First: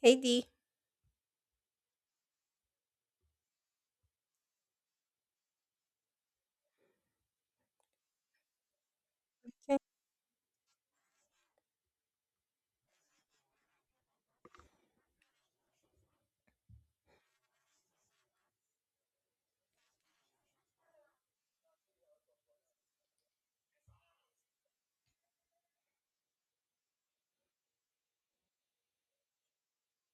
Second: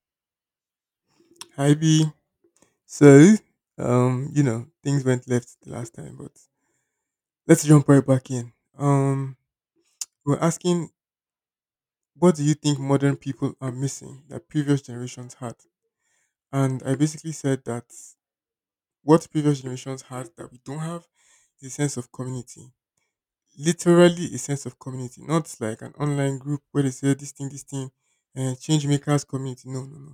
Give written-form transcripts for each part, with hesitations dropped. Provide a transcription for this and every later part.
Hey D. Hi B. So, things went left the last time, but let's jump right back in. Um, we're asking, what do you think modern people are missing that previous generations had? And I basically said that what previous generations had that we don't have is a sense of community. Literally a sense of community, not like an online group where they say this thing, and change makers community. No, no, no.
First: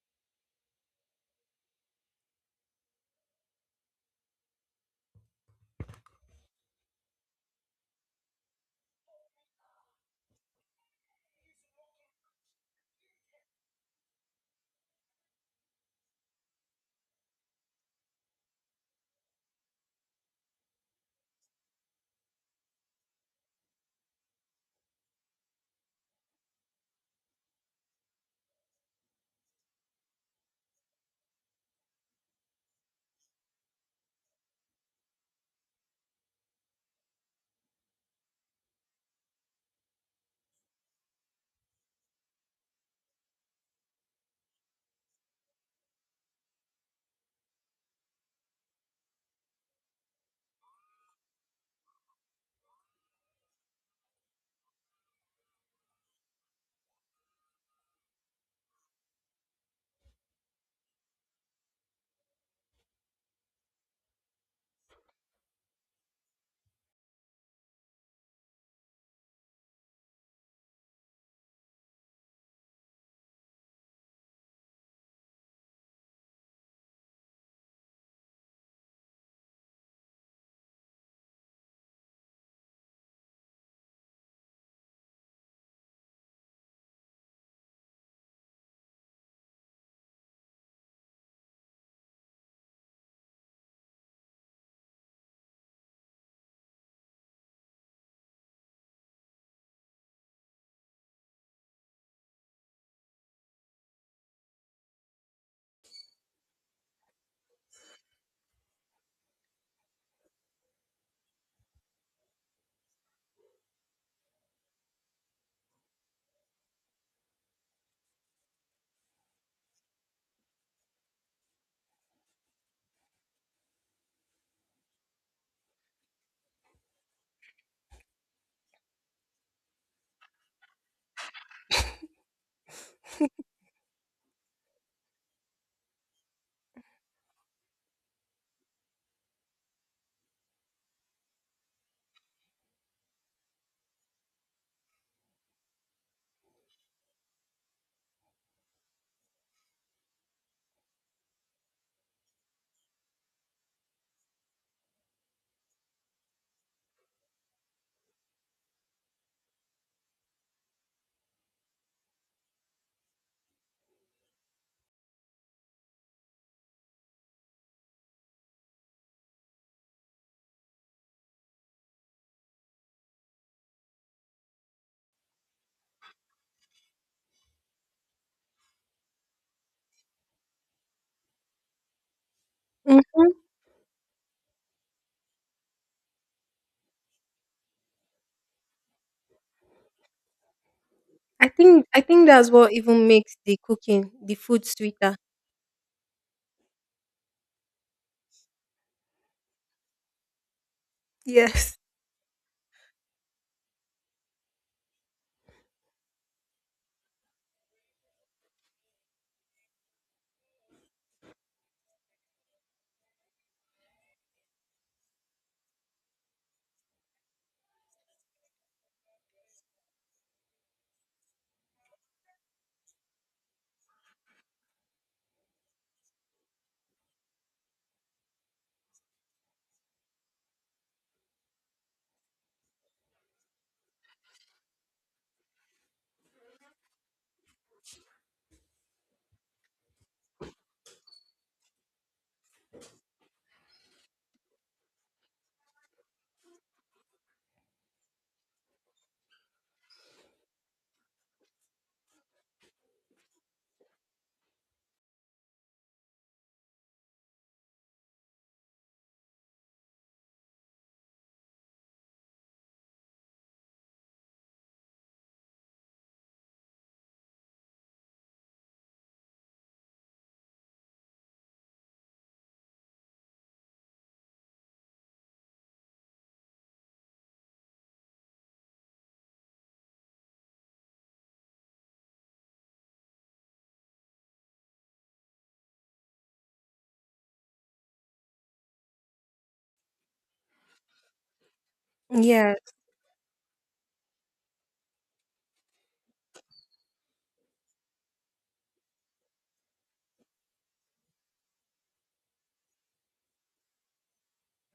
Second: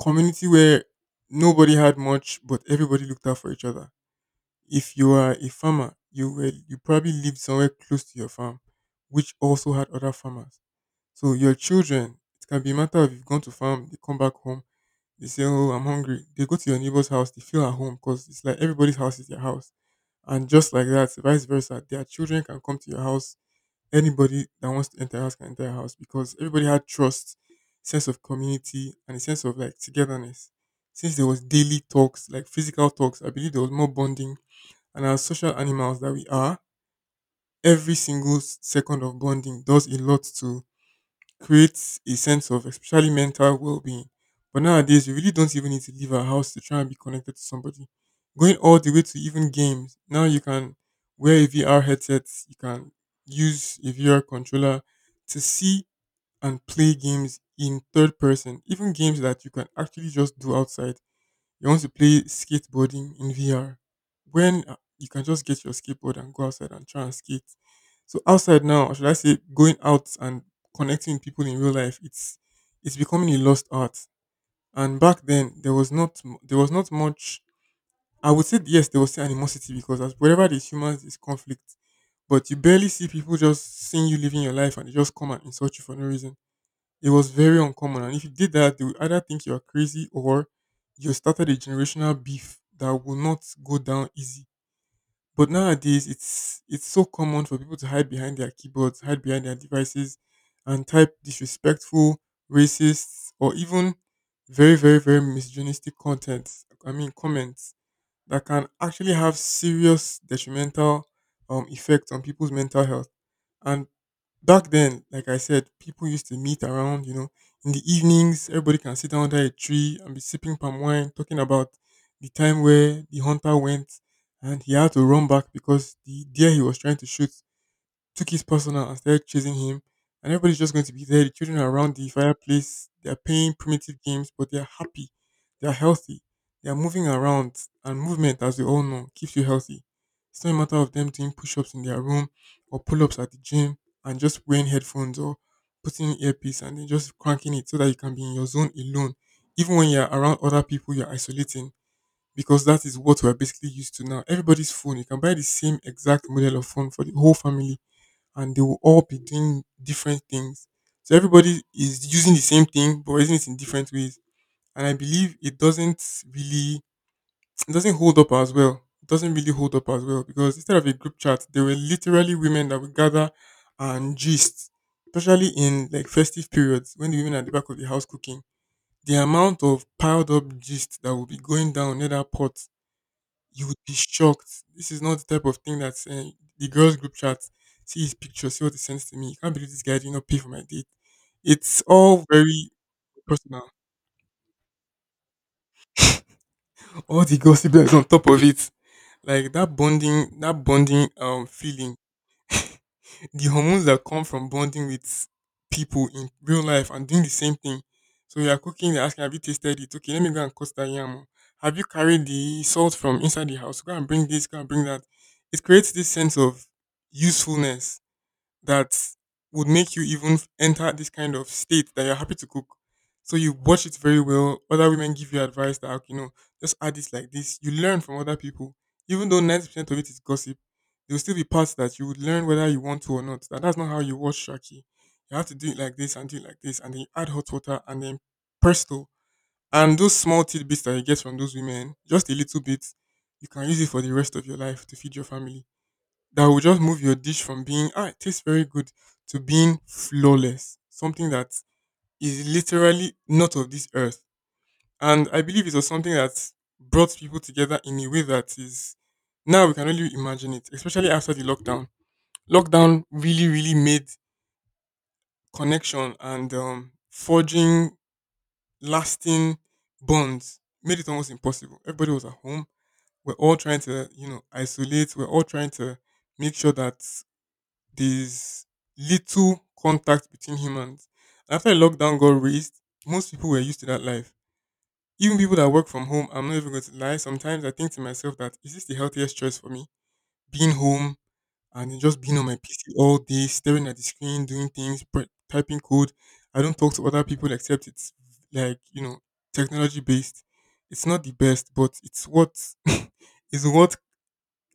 Community where nobody had much, but everybody looked out for each other. If you are a farmer, you probably lived somewhere close to your farm, which also had other farmers. So your children, it can be a matter of you've gone to farm, they come back home, they say, "Oh, I'm hungry." They go to your neighbor's house, they feel at home because it's like everybody's house is their house, and just like that, vice versa, their children can come to your house. Anybody that wants to enter your house can enter your house because everybody had trust, sense of community, and a sense of like togetherness. Since there was daily talks, like physical talks, I believe there was more bonding, and as social animals that we are, every second of bonding does a lot to create a sense of especially mental well being. But nowadays, we really don't even need to leave our house to try and be connected to somebody. Going all the way to even games, now you can wear a VR headset, you can use a VR controller to see and play games in third person, even games that you can actually just do outside. You want to play skateboarding in VR when you can just get your skateboard and go outside and try and skate. So outside now, or should I say going out and connecting with people in real life, it's becoming a lost art. And back then there was not much. I would say yes, there was still animosity because as wherever there's humans there's conflict. But you barely see people just seeing you living your life and they just come and insult you for no reason. It was very uncommon. And if you did that, they would either think you are crazy or you started a generational beef that will not go down easy. But nowadays, it's so common for people to hide behind their keyboards, hide behind their devices, and type disrespectful, racist, or even very, very, very misogynistic content. I mean, comments that can actually have serious detrimental effects on people's mental health. And back then, like I said, people used to meet around, you know, in the evenings, everybody can sit down under a tree and be sipping palm wine, talking about the time where the hunter went and he had to run back because the deer he was trying to shoot took his personal and started chasing him. And everybody's just going to be there. The children are around the fireplace. They're playing primitive games, but they're happy. They're healthy. They're moving around. And movement, as we all know, keeps you healthy. It's not a matter of them doing push ups in their room or pull ups at the gym and just wearing headphones or putting in earpiece and then just cranking it so that you can be in your zone alone. Even when you're around other people, you're isolating because that is what we're basically used to now. Everybody's phone, you can buy the same exact model of phone for the whole family and they will all be doing different things. So everybody is using the same thing but using it in different ways. And I believe it doesn't really it doesn't hold up as well. It doesn't really hold up as well because instead of a group chat, there were literally women that would gather and gist, especially in like festive periods when the women are at the back of the house cooking. The amount of piled up gist that will be going down near that pot, Hmm. you would be shocked. This is not the type of thing that the girls' group chat. See his picture, see what he sends to me. You can't believe this guy did not pay for my date. I It's think I all think that's very what even makes the personal. cooking, the food sweeter. All the gossip that's on top of it, like that bonding, that bonding Yes. feeling, the hormones that come from bonding with people in real life and doing the same thing. So you are cooking, they're asking, have you tasted it? Okay, let me go and cost that yam. Oh. Have you carried the salt from inside the house? Go and bring this, go and bring that. It creates this sense of usefulness that would make you enter this kind of state that you're happy to cook. So you watch it very well. Other women give you advice that "Okay, you know, just add this like this." You learn from other people, even though 90% of it is gossip. There will still be parts that you would learn whether you want to or not. That's not how you watch Shaki. You have to do it like this and do it like this, and then you add hot water and then presto. And those small tidbits that you get from those women, just a little bit, you can use it for the rest of your life to feed your family that will just move your dish from being ah it tastes very good to being flawless, something that is literally not of this earth. And I believe it was something that brought people together in a way that is now we can only imagine it, especially after the lockdown. Lockdown really, really made connection and forging lasting bonds made it almost impossible. Everybody was at home. We're all trying to, you know, isolate. We're all trying to make sure that there's little contact between humans. After lockdown got raised, most people were used to that life. Even people that work from home, I'm not even going to lie. Sometimes I think to myself that is this the healthiest choice for me? Being home and then just being on Yeah. my PC all day, staring at the screen, doing things, typing code. I don't talk to other people except it's like you know technology based. It's not the best, but it's what is what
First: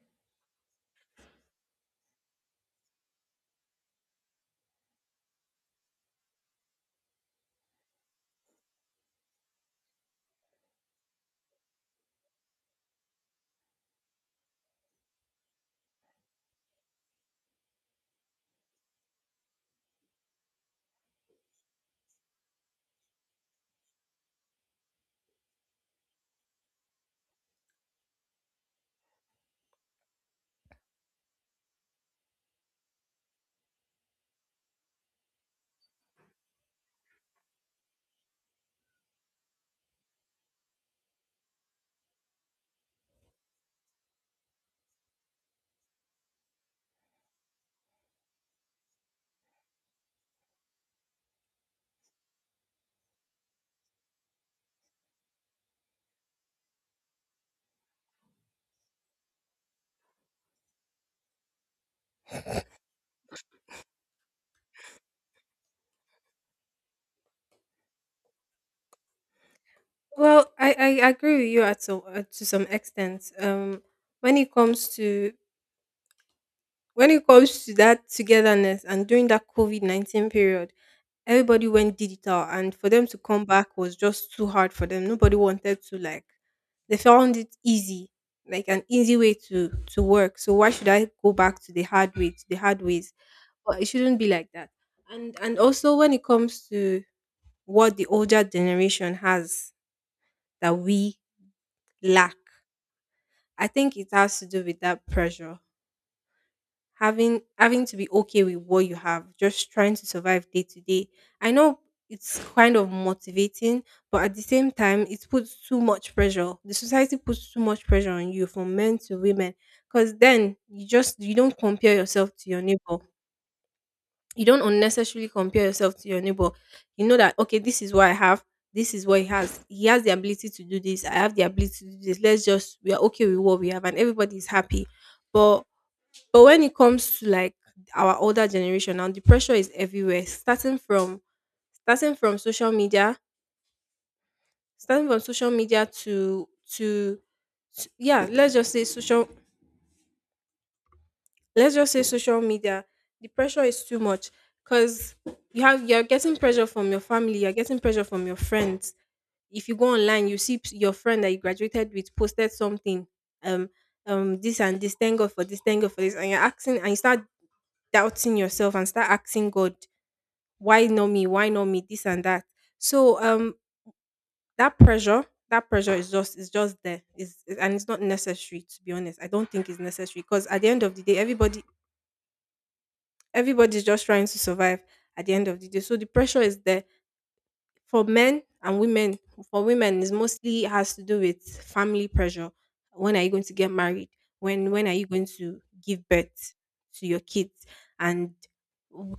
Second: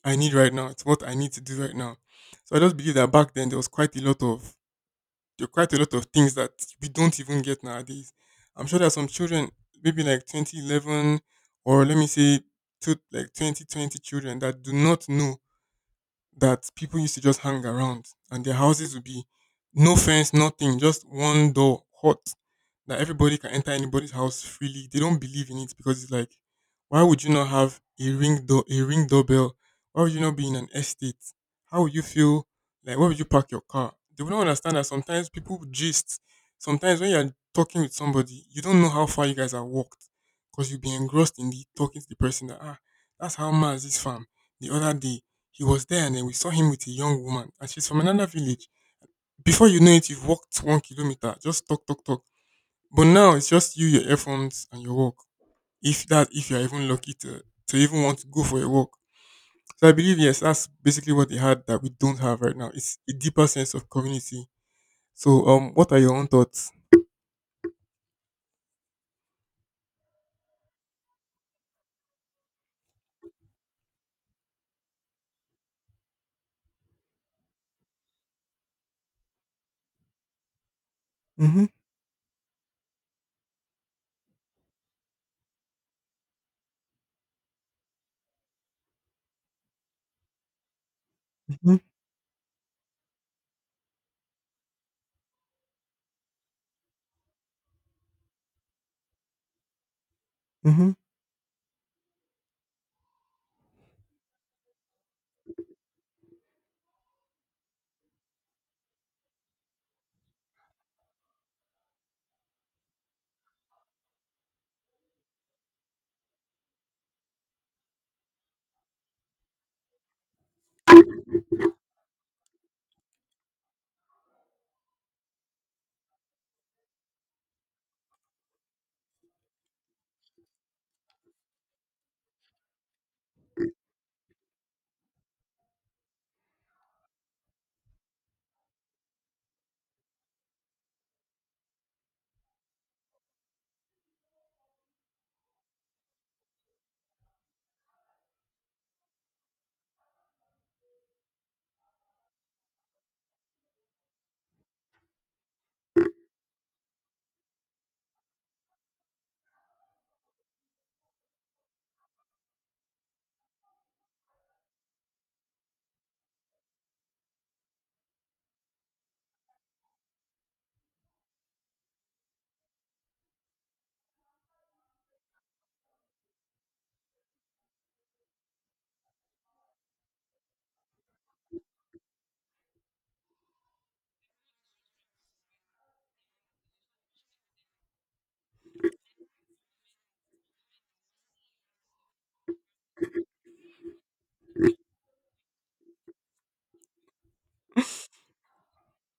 I need right now. It's what I need to do right now. So I just believe that back then there are quite a lot of things that we don't even get nowadays. I'm sure there are some children, maybe like 2011 or let me say to like 2020 children that do not know that people used to just hang around and their houses would be no fence, nothing, just one door, hot, that everybody can enter anybody's house freely. They don't believe in it because it's like, why would you not have a ring doorbell? Why would you not be in an estate? How would you feel? Like, where would you park your car? They would not understand that sometimes people gist. Sometimes when you're talking with somebody, you don't know how far you guys have walked because you'll be engrossed in the talking to the person that, ah, that's how mad this farm the other day he was there and then we saw him with a young woman and she's from another village. Before you know it, you've walked 1 kilometer, just talk, talk, talk. But now it's just you, your earphones, and your walk. If you're even lucky to even want to go for a walk. So I believe yes, that's basically what they had that we don't have right now. It's a deeper sense of community. So what are your own thoughts? Well, I agree with you at some to some extent. When it comes to when it comes to that togetherness and during that COVID-19 period, Mhm, everybody went digital, and for them to come back was just too hard for them. Nobody wanted to like. They found it easy, like an easy way to work. So why should I go back to mhm, the hard way, to the hard ways? But it shouldn't be like that. And also when it comes to what the older generation has that mhm. we lack, I think it has to do with that pressure. Having to be okay with what you have, just trying to survive day to day. I know it's kind of motivating, but at the same time, it puts too much pressure. The society puts too much pressure on you, from men to women. Because then you don't compare yourself to your neighbor, you don't unnecessarily compare yourself to your neighbor. You know that, okay, this is what I have, this is what he has. He has the ability to do this. I have the ability to do this. Let's just We are okay with what we have, and everybody is happy. But but when it comes to, like, our older generation now, the pressure is everywhere. Starting from social media, starting from social media to to yeah, let's just say social media, the pressure is too much because you're getting pressure from your family, you're getting pressure from your friends. If you go online, you see your friend that you graduated with posted something, um this and this, thank God for this, thank God for this, and you're asking, and you start doubting yourself and start asking God, why not me, why not me, this and that. So that pressure that pressure is just there, is, and it's not necessary, to be honest. I don't think it's necessary, because at the end of the day, everybody's just trying to survive at the end of the day. So the pressure is there, for men and women. For women, is mostly has to do with family pressure. When are you going to get married? When are you going to give birth to your kids? And w-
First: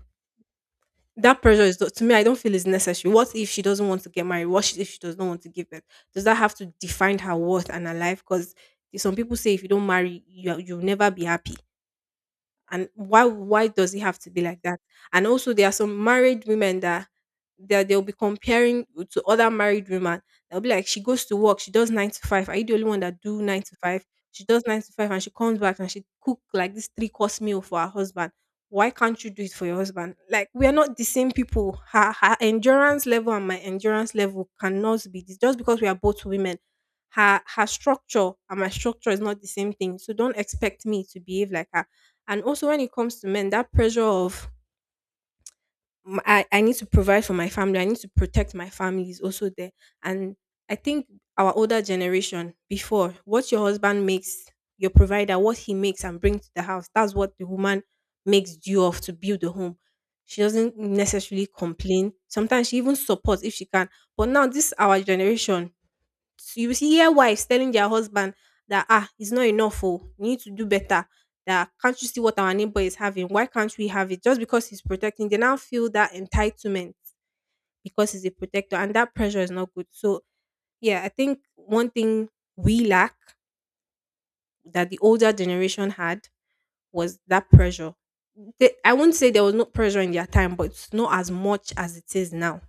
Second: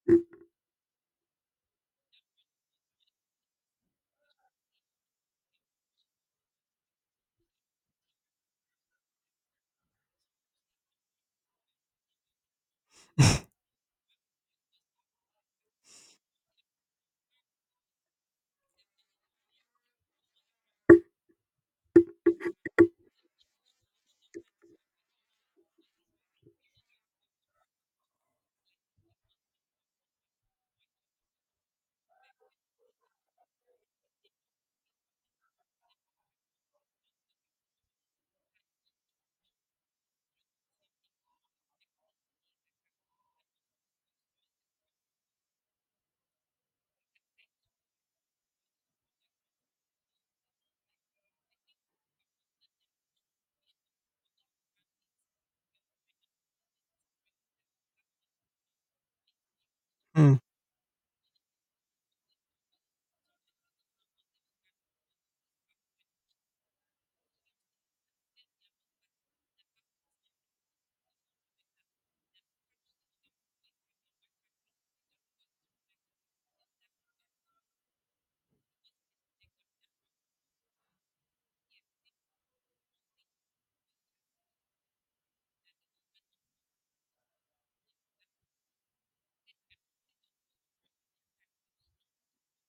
that pressure, is to me, I don't feel is necessary. What if she doesn't want to get married? What if she does not want to give birth? Does that have to define her worth and her life? Because some people say if you don't marry, you'll never be happy. And why does it have to be like that? And also, there are some married women that they'll be comparing to other married women. They'll be like, she goes to work, she does nine to five. Are you the only one that do nine to five? She does nine to five and she comes back and she cook, like, this three course meal for her husband. Why can't you do it for your husband? Like, we are not the same people. Her endurance level and my endurance level cannot be this just because we are both women. Her structure and my structure is not the same thing, so don't expect me to behave like her. And also, when it comes to men, that pressure of, "I need to provide for my family, I need to protect my family," is also there. And I think our older generation before, what your husband makes, your provider, what he makes and brings to the house, that's what the woman makes due of to build the home. Mm. She doesn't necessarily complain. Sometimes she even supports if she can. But now, this our generation, so you see, hear wives telling their husband that, it's not enough. Oh, you need to do better. That, can't you see what our neighbor is having? Why can't we have it? Just because he's protecting, they now feel that entitlement because he's a protector, and that pressure is not good. So yeah, I think one thing we lack that the older generation had was that pressure. They, I won't say there was no pressure in their time, but it's not as much as it is now.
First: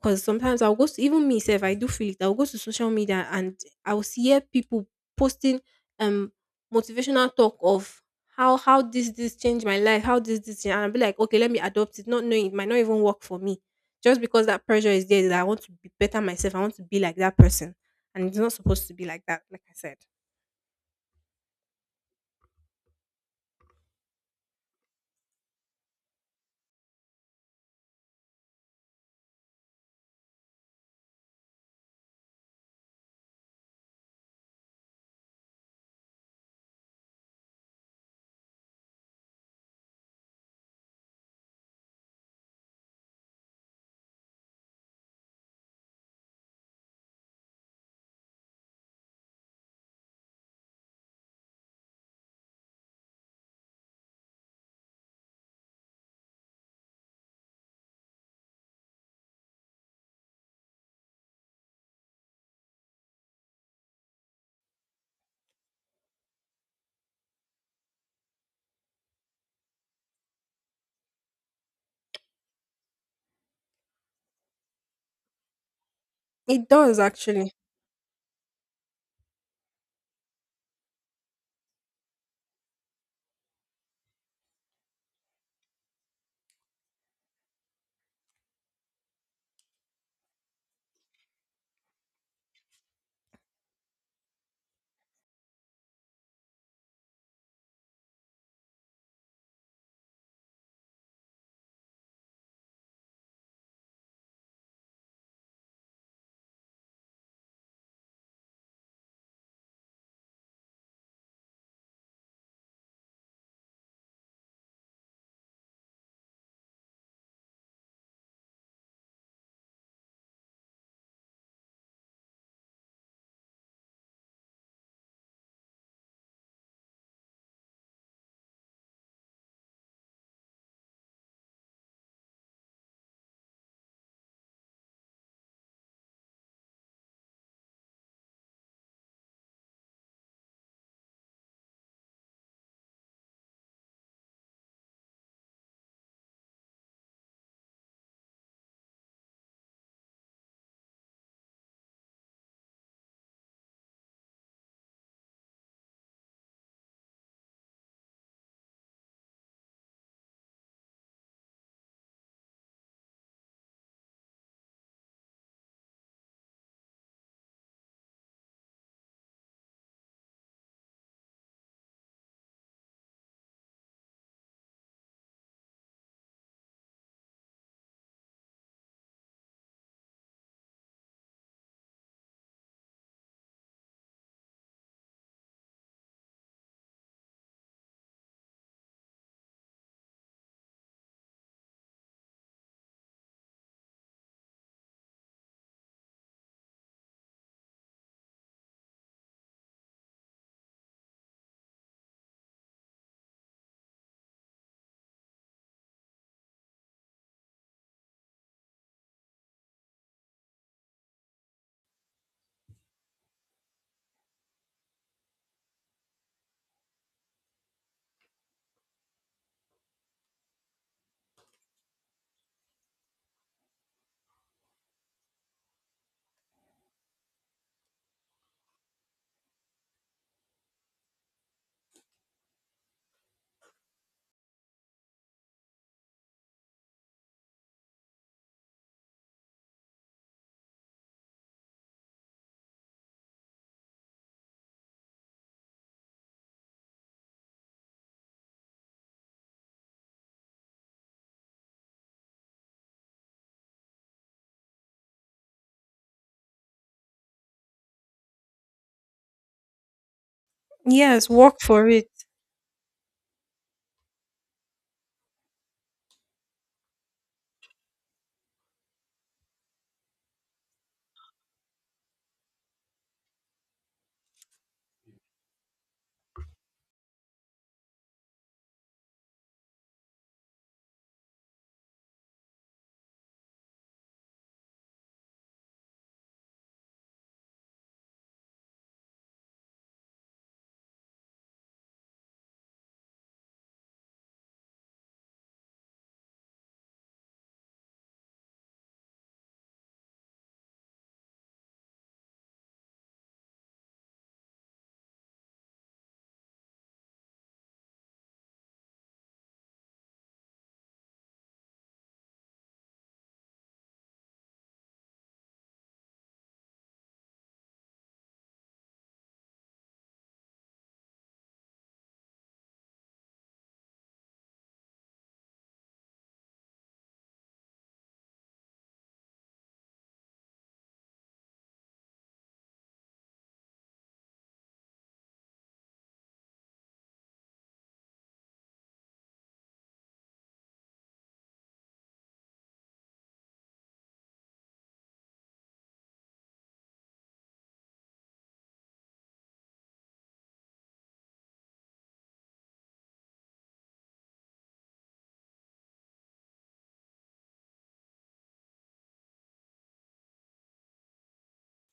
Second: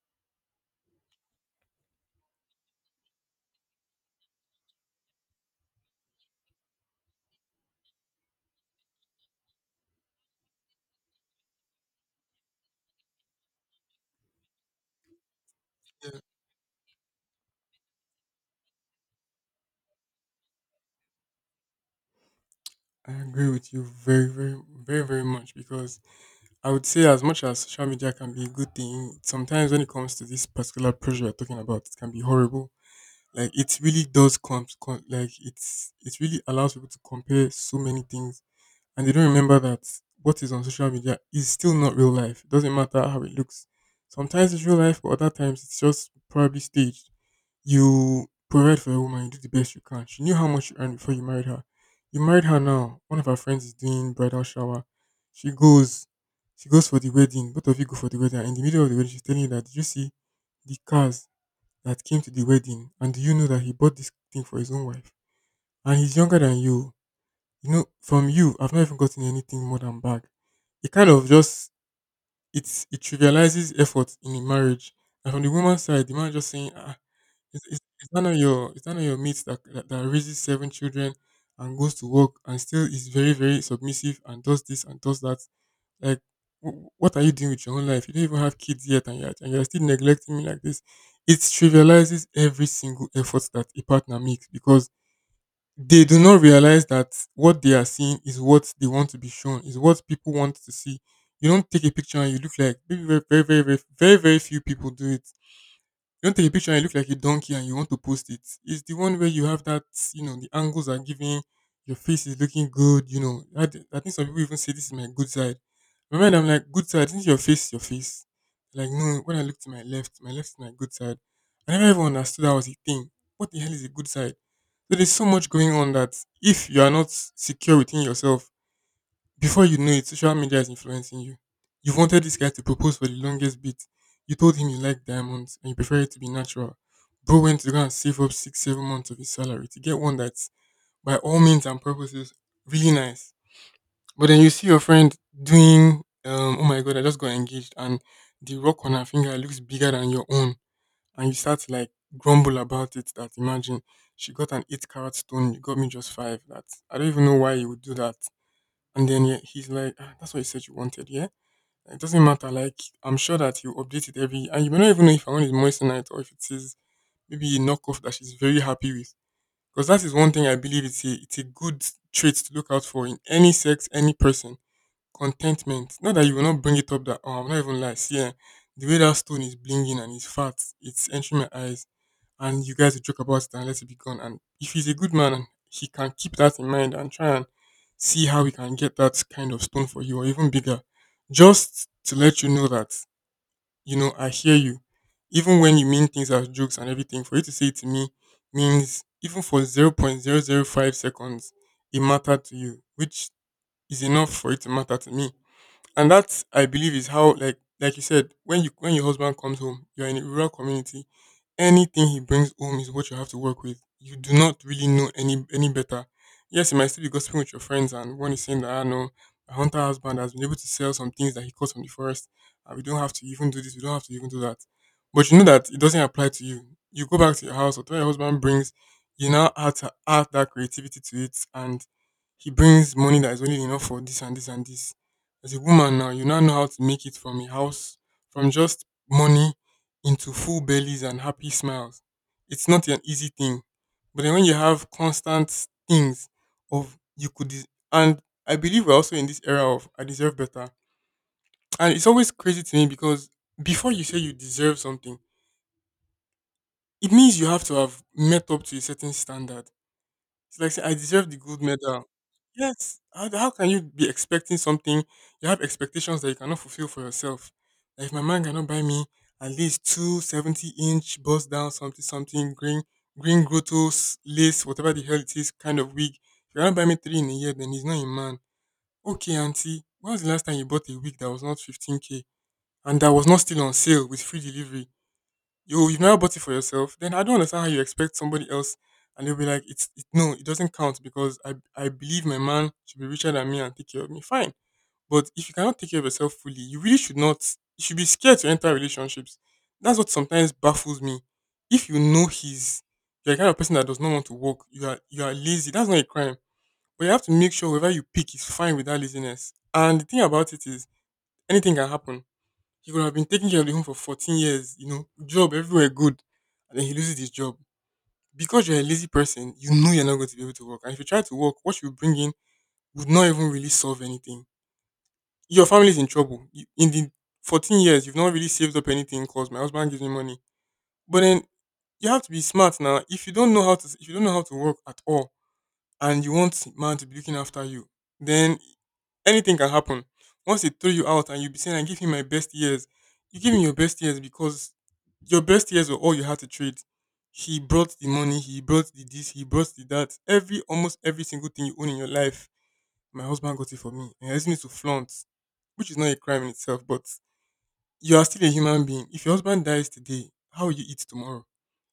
Because sometimes I'll go to even me self, I do feel it. I'll go to social media and I'll see, hear people posting um motivational talk of how this changed my life, how this this and I'll be like, okay, let me adopt it, not knowing it might not even work for me. Just because that pressure is there that I want to be Yeah, better myself, I want to be like that person. And it's not supposed to be like that, like I said. I agree with you very, very, very, very much because I would say as much as social media can be a good thing, sometimes when it comes to this particular pressure we're talking about, it can be horrible. Like it really does like it really allows people to compare so many things and they don't remember that what is on social media is still not real life. It doesn't matter how it looks. Sometimes it's real life, but other times it's just probably staged. You provide for a woman, you do the best you can. She knew how much you earned before you married her. You married her now. One of her friends is doing bridal shower. She goes, she goes for the wedding. Both of you go for the wedding. In the middle of the wedding, she's telling you that did you see the cars that came to the wedding? And do you know that he bought this thing for his own wife? And he's younger than you, you know, from you, I've not even gotten anything more than back. It kind of just it trivializes effort in a marriage. And from the woman's side, the man just saying, It ah, does actually. is that not your mate that, that raises seven children and goes to work and still is very very submissive and does this and does that? Like, wh- what are you doing with your own life? You don't even have kids yet, and you're still neglecting me like this. It trivializes every single effort that a partner makes because they do not realize that what they are seeing is what they want to be shown, is what people want to see. You don't take a picture and you look like maybe very, very, very, very, very, very few people do it. You want to take a picture and you look like a donkey and you want to post it. It's the one where you have that, you know, the angles are giving, your face is looking good, you know. I, d- I think some people even say this is my good side. My mind, I'm like, good side, isn't your face your face? Like, no, when I look to my left is my good side. I never even understood that was a thing. What the hell is a good side? So there's so much going on that if you are not secure within yourself, before you know it, social media is influencing you. You've wanted this guy to propose for the longest bit. You told him you like diamonds and you prefer it to be natural. Bro went to go and save up six, 7 months of his salary to get one that's by all means and purposes really nice. But then you see your friend doing oh my god, I just got engaged, and the rock on her finger looks bigger than your own, and you start to like grumble about it that imagine she got an eight carat stone, you got me just five. That, I don't even know why you would do that. And then yeah, he's like, "Ah, that's what you said you wanted, yeah? Like, it doesn't matter." Like, I'm sure that you update it every, and you may not even know if her one is moissanite or if it is maybe a knockoff that she's very happy with. Because that is one thing, I believe it's a good trait to look out for in any sex, any person. Contentment. Not that you will not bring it up that, oh, I'm not even like, see, eh, the way that stone is blinging and it's fat, it's entering my eyes, and you guys will joke about it and let it be gone. And if he's a good man and he can keep that in mind and try and see how he can get that kind of stone for you or even bigger, just to let you know that, you know, I hear you. Even when you mean things as jokes and everything, for you to say it to me means even for 0.00 0.005 seconds, it mattered to you, which is enough for it to matter to me. And that I believe is how, like you said, when you when your husband comes home, you're in a rural community, anything he brings home is what you have to work with. You do not really know any better. Yes, you might still be gossiping with your friends, and one is saying that I know my hunter husband has been able to sell some things that he caught from the forest, and we don't have to even do this, we don't have to even do that. But you know that it doesn't apply to you. You go back to your house, or whatever your husband brings, you now add to add that creativity to it, and he brings money that is only enough for this and this and this. As a woman now, you now know how to make it from a house, from just money, into full bellies and happy smiles. It's not an easy thing. But then when you have constant things of you could des- and I believe we're also in this era of I deserve better. And it's always crazy to me because before you say you deserve something, it means you have to have met up to a certain standard. It's like say, I Yes, deserve the work gold for medal. it. Yes. How can you be expecting something? You have expectations that you cannot fulfill for yourself. Like if my man cannot buy me at least 270 inch bust down something something green green grottos lace whatever the hell it is kind of wig. If you cannot buy me three in a year, then he's not a man. Okay, auntie. When was the last time you bought a wig that was not 15k and that was not still on sale with free delivery? You've never bought it for yourself, then I don't understand how you expect somebody else, and they'll be like, no, it doesn't count because I believe my man should be richer than me and take care of me. Fine, but if you cannot take care of yourself fully, you really should not. You should be scared to enter relationships. That's what sometimes baffles me. If you know he's you're the kind of person that does not want to work, you are lazy. That's not a crime, but you have to make sure whoever you pick is fine with that laziness. And the thing about it is, anything can happen. He could have been taking care of the home for 14 years, you know, job everywhere good. And then he loses his job. Because you're a lazy person, you know you're not going to be able to work. And if you try to work, what you bring in would not even really solve anything. Your family's in trouble. You- In the 14 years, you've not really saved up anything because my husband gives me money. But then you have to be smart now. If you don't know how to work at all and you want man to be looking after you, then anything can happen. Once they throw you out and you be saying, I give him my best years, you give him your best years because your best years were all you had to trade. He brought the money, he brought the this, he brought the that. Every almost every single thing you own in your life, my husband got it for me. And I just need to flaunt, which is not a crime in itself, but you are still a human being. If your husband dies today, how will you eat tomorrow?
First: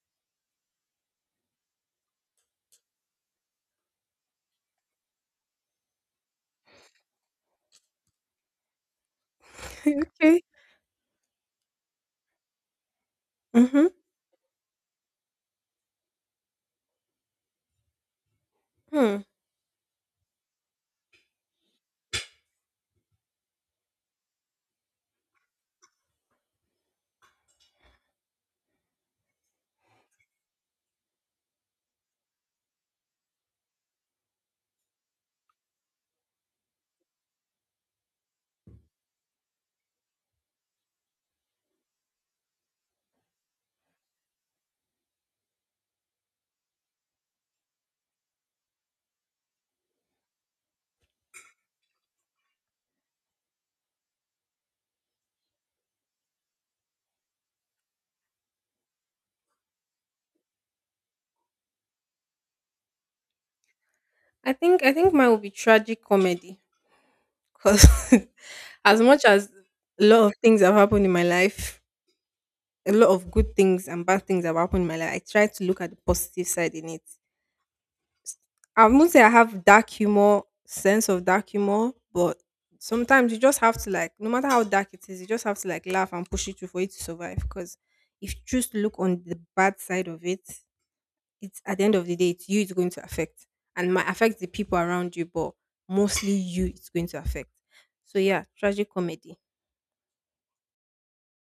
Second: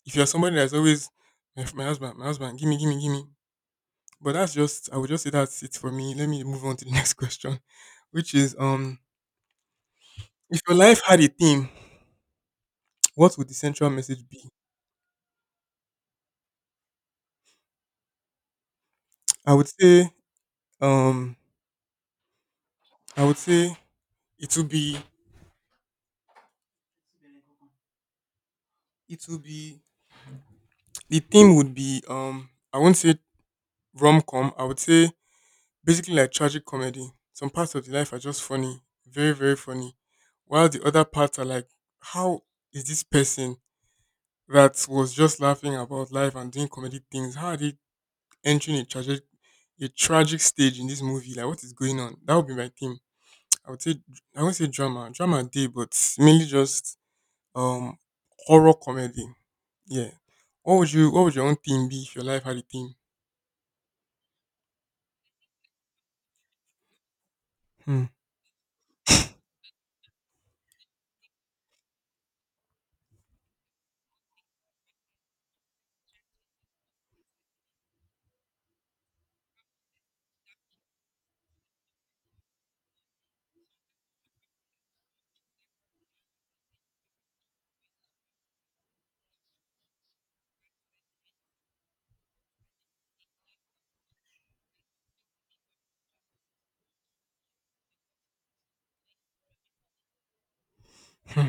If you are somebody that's always my husband, my husband, give me, give me, give me. But that's just I would just say that's it for me. Let me move on to the next question, which is Okay. if your life had a theme, what would the Mm-hmm. central message be? Hmm. I would say, um, I would say it would be, it would be, the theme would be, I won't say rom com. I would say basically like tragic comedy. Some parts of the life are just funny, very very funny, while the other parts are like, how is this person that was just laughing about life and doing comedy things? How are they entering a tragic stage in this movie? Like, what is going on? That would be my theme. I would say I won't say drama. Drama day, but mainly just um horror comedy. Yeah. What would your own theme be if your life had a theme? I think mine will be tragic comedy because Hmm. as much as a lot of things have happened in my life, a lot of good things and bad things have happened in my life. I try to look at the positive side in it. I won't say I have dark humor, sense of dark humor, but sometimes you just have to, like, no matter how dark it is, you just have to, like, laugh and push it through for it to survive. Because if you choose to look on the bad side of it, it's, at the end of the day, it's going to affect, and might affect the people around you, but mostly you it's going to affect. So yeah, tragic comedy. Hmm,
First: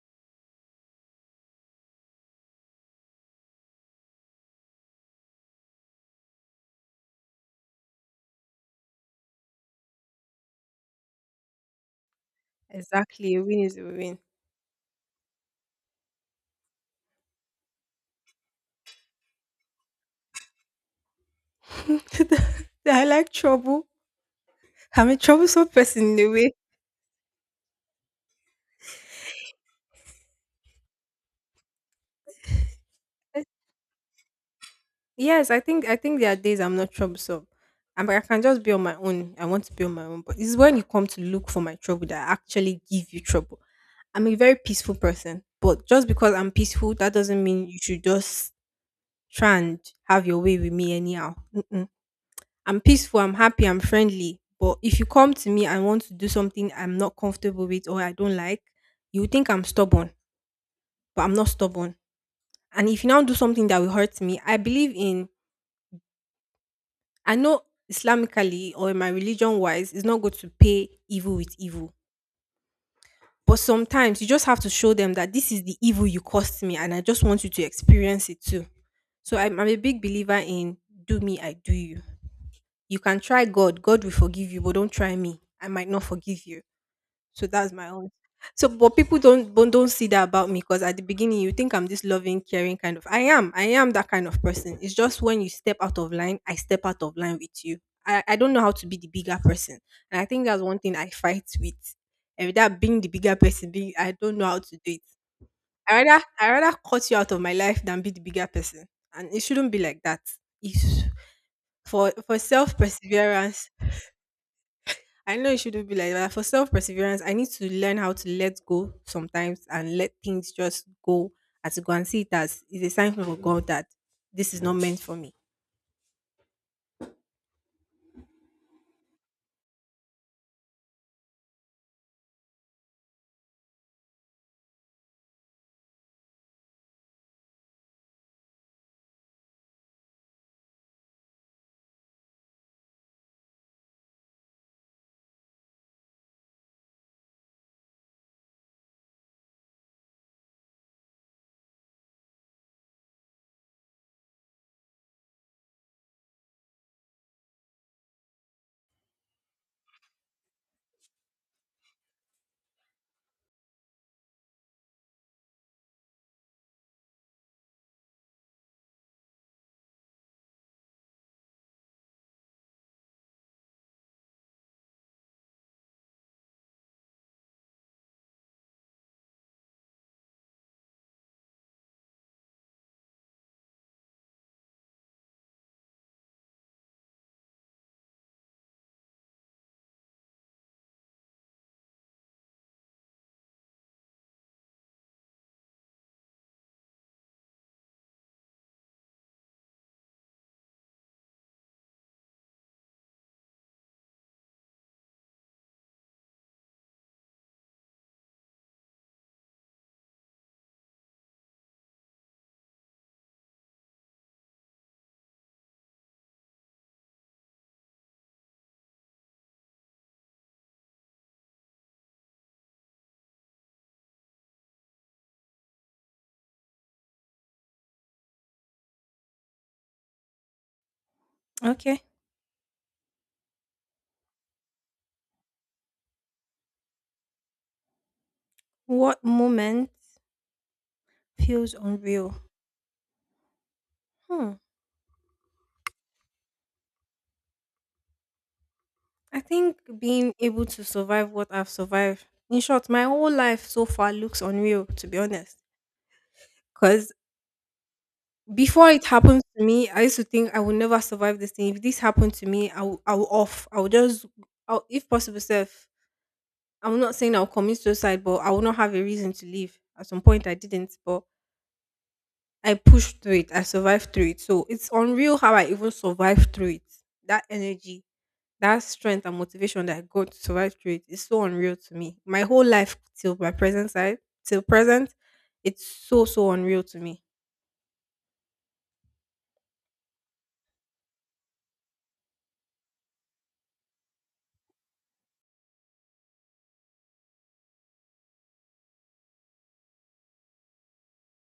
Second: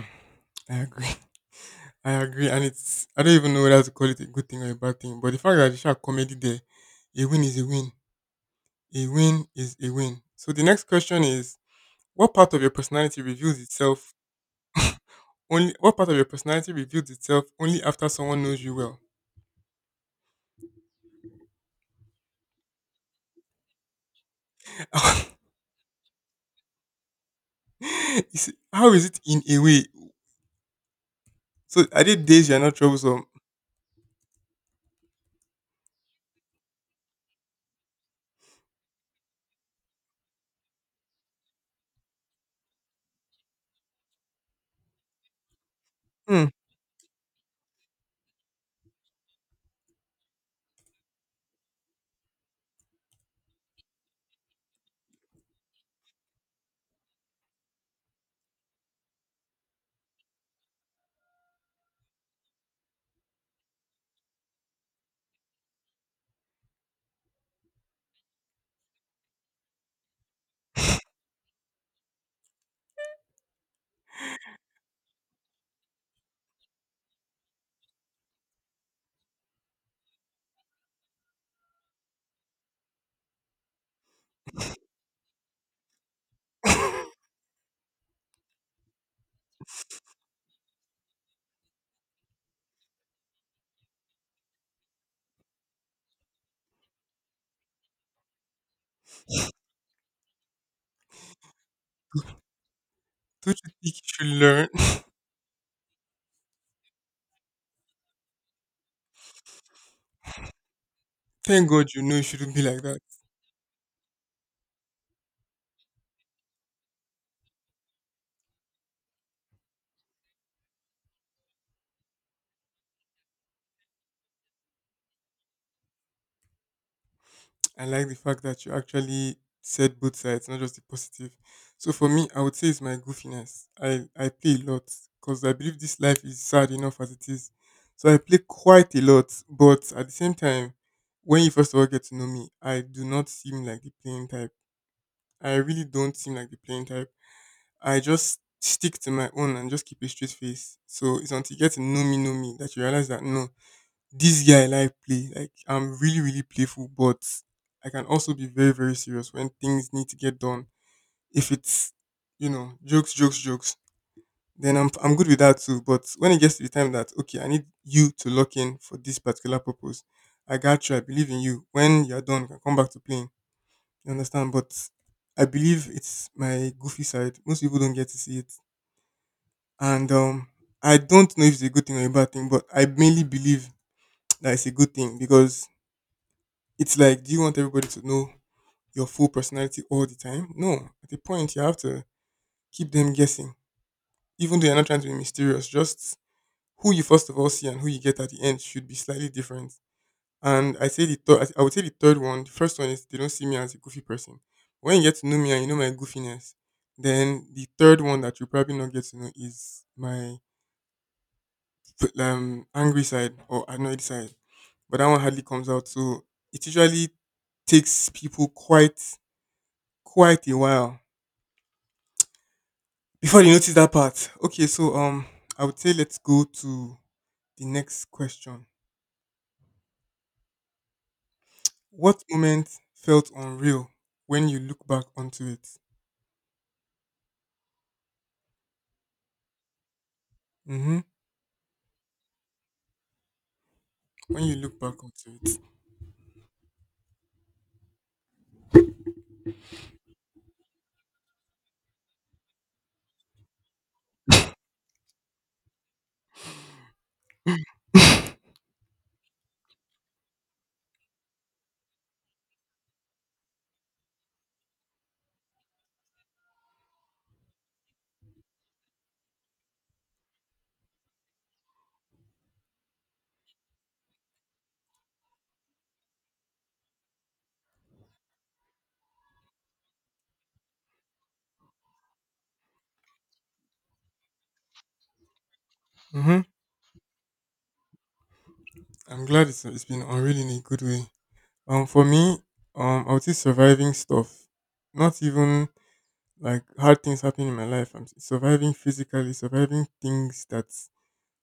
I agree. I agree, and it's I don't even know whether to call it a good thing or a bad thing. But the fact that there's a comedy there, a win is a win. A win is a win. So the next question is: what part of your personality Exactly, a reveals win is a itself win. only? What part of your personality reveals itself only after someone knows you well? I like trouble. I'm a troublesome person in a way. You see, how is it in a way? So are there days you're not troublesome? Yes, I think there are days I'm not troublesome. I can just be on my own. I want to be on my own. But it's when you come to look for my trouble that I actually give you trouble. I'm a very peaceful person, but just because Hmm. I'm peaceful, that doesn't mean you should just try and have your way with me anyhow. Mm-mm. I'm peaceful. I'm happy. I'm friendly. But if you come to me and want to do something I'm not comfortable with or I don't like, you think I'm stubborn, but I'm not stubborn. And if you now do something that will hurt me, I know, Islamically or in my religion wise, it's not good to pay evil with evil. But sometimes you just have to show them that this is the evil you caused me and I just want you to experience it too. So I'm a big believer in, do me, I do you. You can try God, God will forgive you, but don't try me. I might not forgive you. So that's my own. So, but people don't see that about me because at the beginning you think I'm this loving, caring kind of. I am that kind of person. It's just when you step out of line, I step out of line with you. I don't know how to be the bigger person, and I think that's one thing I fight with. And without being the bigger Don't you person, being think you I should don't know how learn? to do it. I rather cut you out of my life than be the bigger person, and it shouldn't be like that. It's Thank God you for know you for shouldn't be self like that. perseverance, I know it shouldn't be like that. For self perseverance, I need to learn how to let go sometimes and let things just go, as you go and see it as is a sign from God that this is not meant for me. I like the fact that you actually said both sides, not just the positive. So for me, I would say it's my goofiness. I play a lot because I believe this life is sad enough as it is. So I play quite a lot, but at the same time, when you first of all get to know me, I do not seem like the playing type. I really don't seem like the playing type. I just stick to my own and just keep a straight face. So it's until you get to know me that you realize that no, this guy like play. Like I'm really, really playful, but I can also be very, very serious when things need to get done. If it's jokes, jokes, jokes, then I'm good with that too. But when it gets to the time that okay, I need you to lock in for this particular purpose, I got you. I believe in you. When you're done, you can come back to playing. You understand? But I believe it's my goofy side. Most people don't get to see it and I don't know if it's a good thing or a bad thing, but I mainly believe that it's a good thing because it's like, do you want everybody to know your full personality all the time? No, at a point you have to keep them guessing, even though you're not trying to be mysterious. Just who you first of all see and who you get at the end should be slightly different. And I say the third, I would say the third one. The first one is they don't see me as a goofy person. When you get to know me and you know my goofiness, then the third one that you probably not get to know is my angry side or annoyed side, but that one hardly comes out. So it usually takes people quite a while before they notice that part. Okay, so I would say let's go to the next question. Okay. What moment felt unreal when you look back onto it? What moment Mm-hmm. feels unreal? When Hmm. you look back onto it. I think being able to survive what I've survived. In short, my whole life so far looks unreal, to be honest. Because before it happened to me, I used to think I would never survive this thing. If this happened to me, I will off. I will just, I'll, if possible, self. I am not saying I'll commit suicide, but I will not have a reason to leave. At some point, I didn't, but I pushed through it. I survived through it. So it's unreal how I even survived through it. That energy, that strength and motivation that I got to survive through it is so unreal to me. My whole life till my present side, till present, it's so Mm-hmm. so unreal to me. I'm glad it's been unreal in a good way. For me, I would say surviving stuff. Not even like hard things happening in my life. I'm surviving physically, surviving things that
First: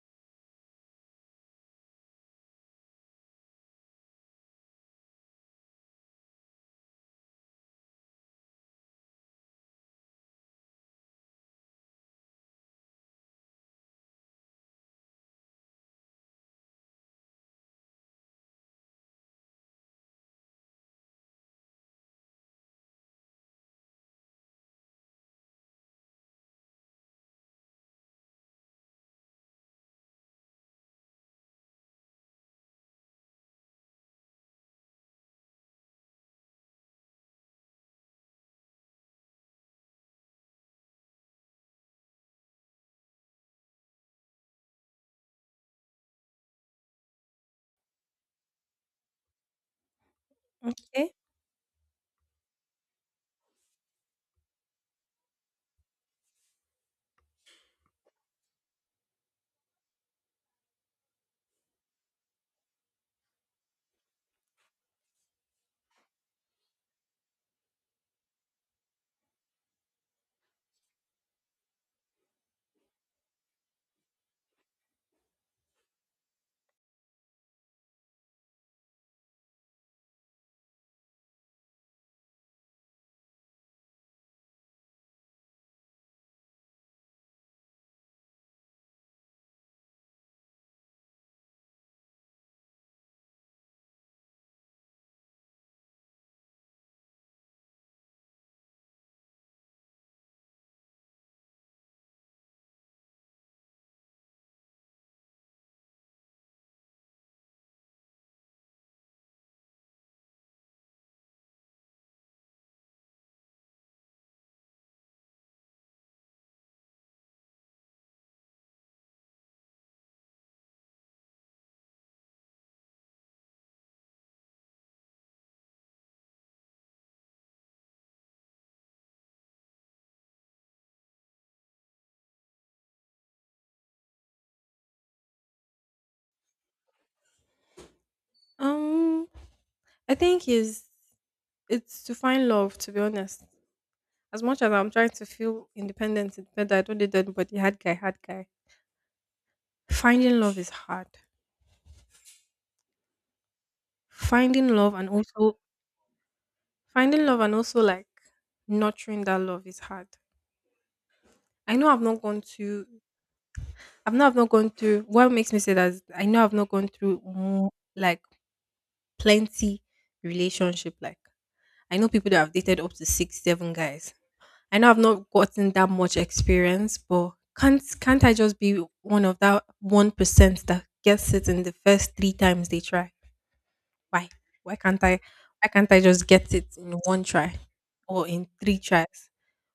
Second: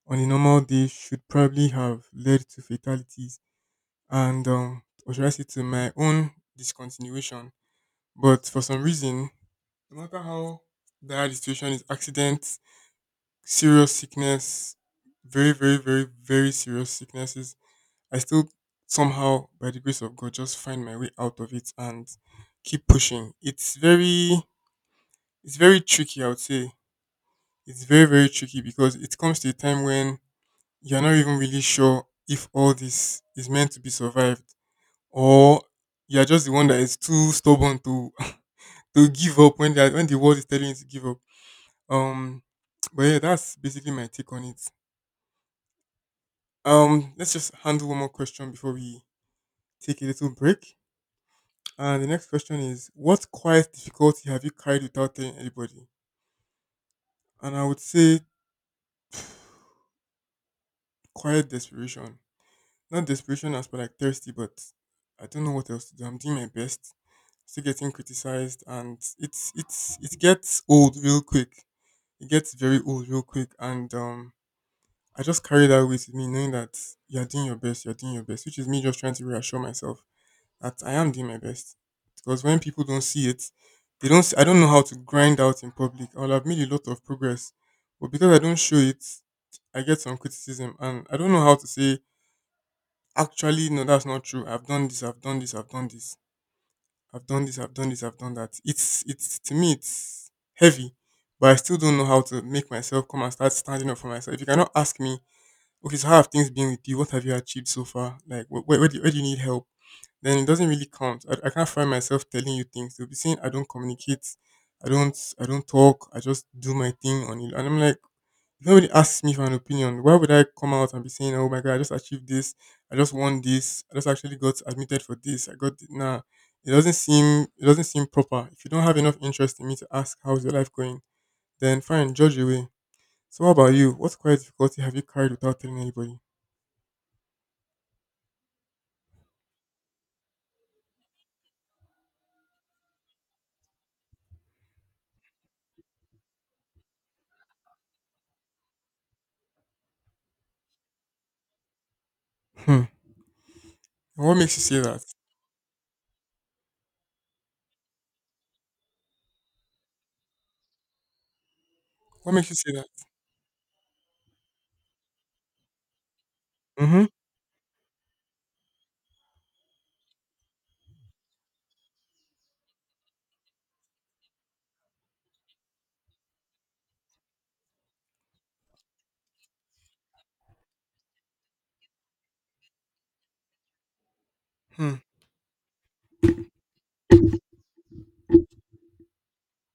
on a normal day should probably have led to fatalities and or should I say to my own discontinuation. But for some reason, no matter how dire the situation is, accidents, serious sickness, very, very, very, very serious sicknesses, I still somehow, by the grace of God, just find my way out of it and keep pushing. It's very tricky, I would say. It's very, very tricky because it comes to a time when you're not even really sure if all this is meant to be survived or you're just the one that is too stubborn to to give up when the world is telling you to give up. Um but yeah, that's basically my take on it. Let's just handle one more question before we take a little break. Okay. And the next question is: what quiet difficulty have you carried without telling anybody? And I would say quiet desperation. Not desperation as per like thirsty, but I don't know what else to do. I'm doing my best. Still getting criticized and it gets old real quick. It gets very old real quick and I just carry that weight with me knowing that you're doing your best, you're doing your best, which is me just trying to reassure myself that I am doing my best. Because when people don't see it, they don't see, I don't know how to grind out in public. I'll have made a lot of progress. But because I don't show it, I get some criticism and I don't know how to say, actually no, that's not true. I've done this, I've done this, I've done this, I've done this, I've done this, I've done that. It's to me, it's heavy, but I still don't know how to make myself come and start standing up for myself. If you cannot ask me, okay, so how have things been with you? What have you achieved so far? Like where do you need help? Then it doesn't really count. I can't find myself telling you things. You'll be saying I don't communicate, I don't talk, I just do my thing on it. And I'm like, if nobody asks me for an opinion, why would I come out and be saying, "Oh my god, I just achieved this, I just won this, I just actually got admitted for this, nah. It doesn't seem proper. If you don't have enough interest in me to ask how's your life going, then fine, judge away. So what about you? What quiet difficulty have you carried without telling anybody? Um, I think is, it's to find love. To be honest, as much as I'm trying to feel independent, independent, I don't need anybody. Had guy, had guy. Finding love is hard. Hmm. And what makes you Finding say love that? and also finding love and also like nurturing that love is hard. I know I've not What gone makes you say that? to I've not gone through, what makes me say that is I know I've not gone Mm-hmm. through more, like plenty relationship, like I know people that have dated up to six, seven guys. I know I've not gotten that much experience, but can't I just be one of that 1% that gets it in the first three times they try? Why? Why Hmm. can't I why can't I just get it in one try or in three tries?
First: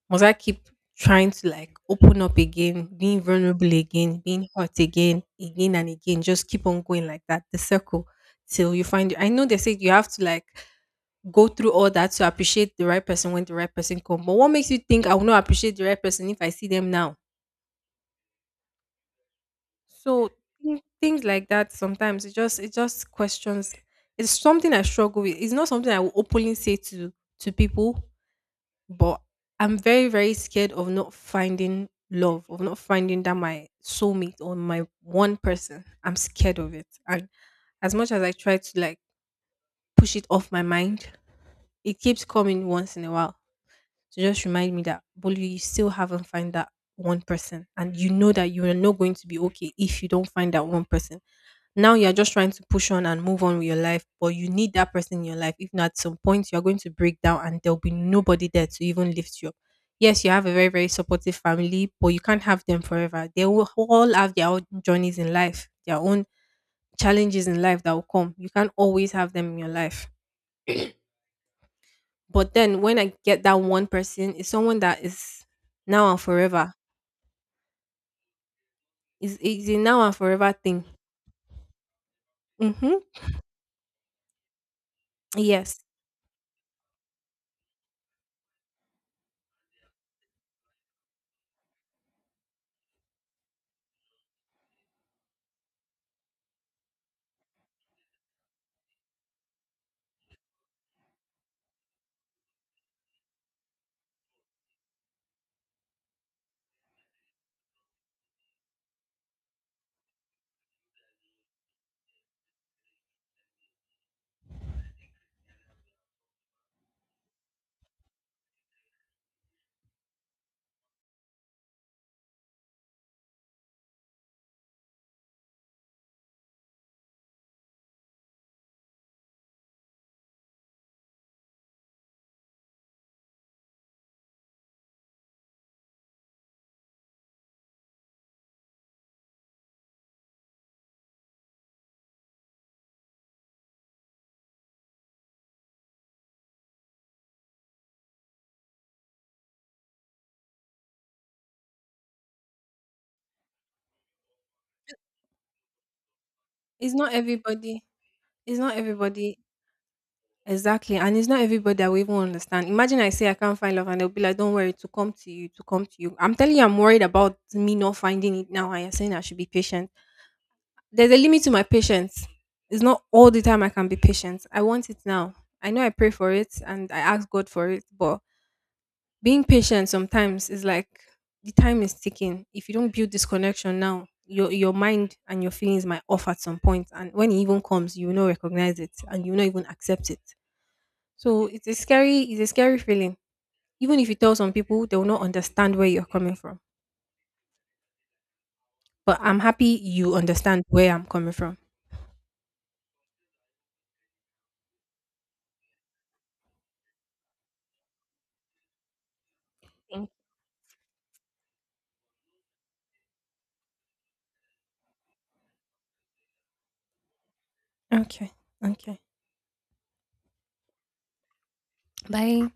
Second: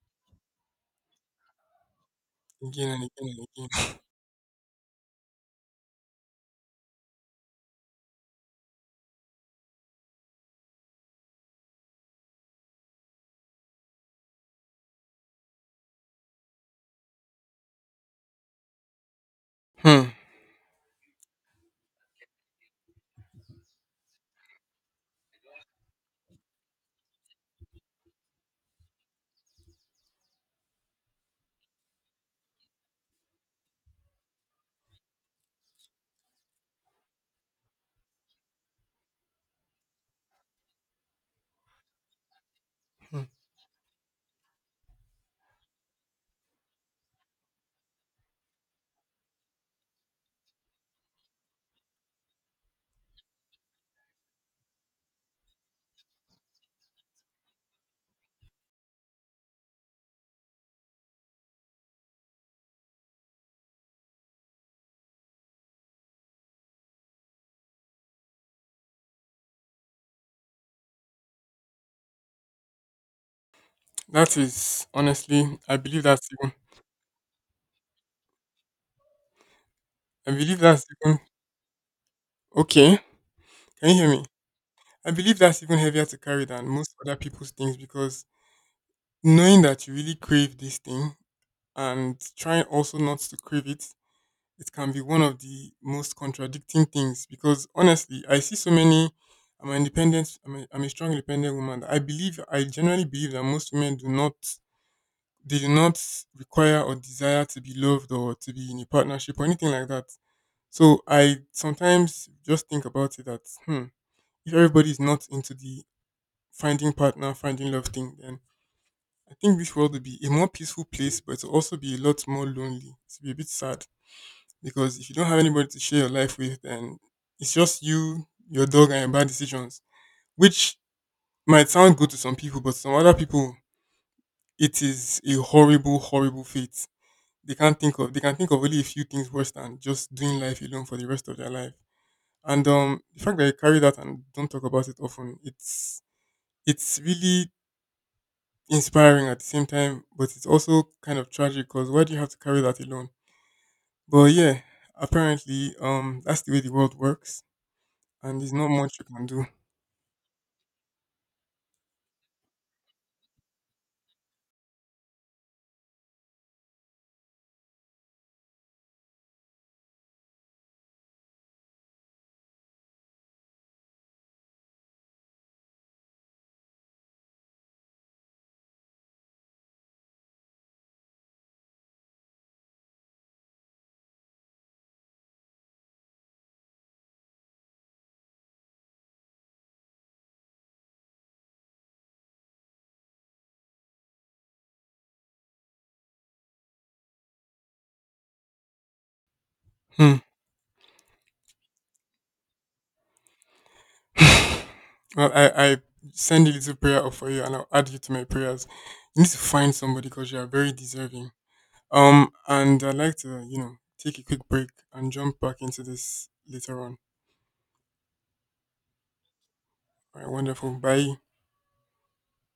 Must I keep trying to like open up Again again, and being again and vulnerable again, being hurt again, again and again, just keep on going like that, the circle till you find. I know they say you have to like go through all that to appreciate the right person when the right person comes. But what makes you think I will not appreciate the right person if I see them now? again. So things like that, sometimes it just questions. It's something I struggle with. It's not something I will openly say to people, but I'm very very scared of not finding love, of not finding that my soulmate or my one person. I'm scared of it, and as much as I try to like push it off my mind, it keeps coming once in a Hmm. Hmm. while to just remind me that Bolu, you still haven't found that one person, and you know that you are not going to be okay if you don't find that one person. Now you are just trying to push on and move on with your life, but you need that person in your life. If not, at some point you are going to break down, and there will be nobody there to even lift you up. Yes, you have a very very supportive family, but you can't have them forever. They will all have their own journeys in life, their own challenges in life that will come. You can't always have them in your life. But then when I get that one That person, it's someone is that is honestly, I believe now and that's even. forever. It's a now and I forever believe that's thing. even Mm-hmm. okay. Can you hear me? I believe that's even Yes. heavier to carry than most other people's things because knowing that you really crave this thing and trying also not to crave it, it can be one of the most contradicting things. Because honestly, I see so many. I'm an independent. I'm a strong independent woman. I generally believe that most women do not They do not require or desire to be loved or to be in a partnership or anything like that. So I sometimes just think about it that hmm, if everybody is not into the finding partner, finding love thing, then I think this world would be a more peaceful place, but it'll also be a lot more lonely. It'll be a bit sad because if you don't have anybody to share your life with, then it's just you, your dog, and your bad decisions, which might sound good to some people, but some other people, it is a horrible, horrible fate. They can't think of they can think of only a few things worse than just doing life alone for the rest of their life. And the fact that you carry that and don't talk about it often, it's really inspiring at the same time, but it's also kind of tragic because why do you have to carry that alone? But yeah, apparently, that's the way the It's world not works, everybody. and there's It's not not much you can everybody. do. Exactly. And it's not everybody that will even understand. Imagine I say I can't find love and they'll be like, don't worry, to come to you, to come to you. I'm telling you, I'm worried about me not finding it now. And you're saying I should be patient. There's a limit to my patience. It's not all the time I can be patient. I want it now. I know I pray for it and I ask God for it, but being patient sometimes is like the time is ticking. If you don't build this connection now, your mind and your feelings might off at some point, and when it even comes, you will not recognize it and you will not even accept it. So it's a scary feeling. Even if you tell some people, they will not understand where you're coming from. But I'm happy you Hmm. understand where I'm coming from. Well, I send a little prayer up for you, and I'll add you to my prayers. You need to find somebody Thank- because you are very deserving. And I'd like to, you know, take a quick break and jump back into this later on. you. Okay, okay. All right, wonderful. Bye. Bye.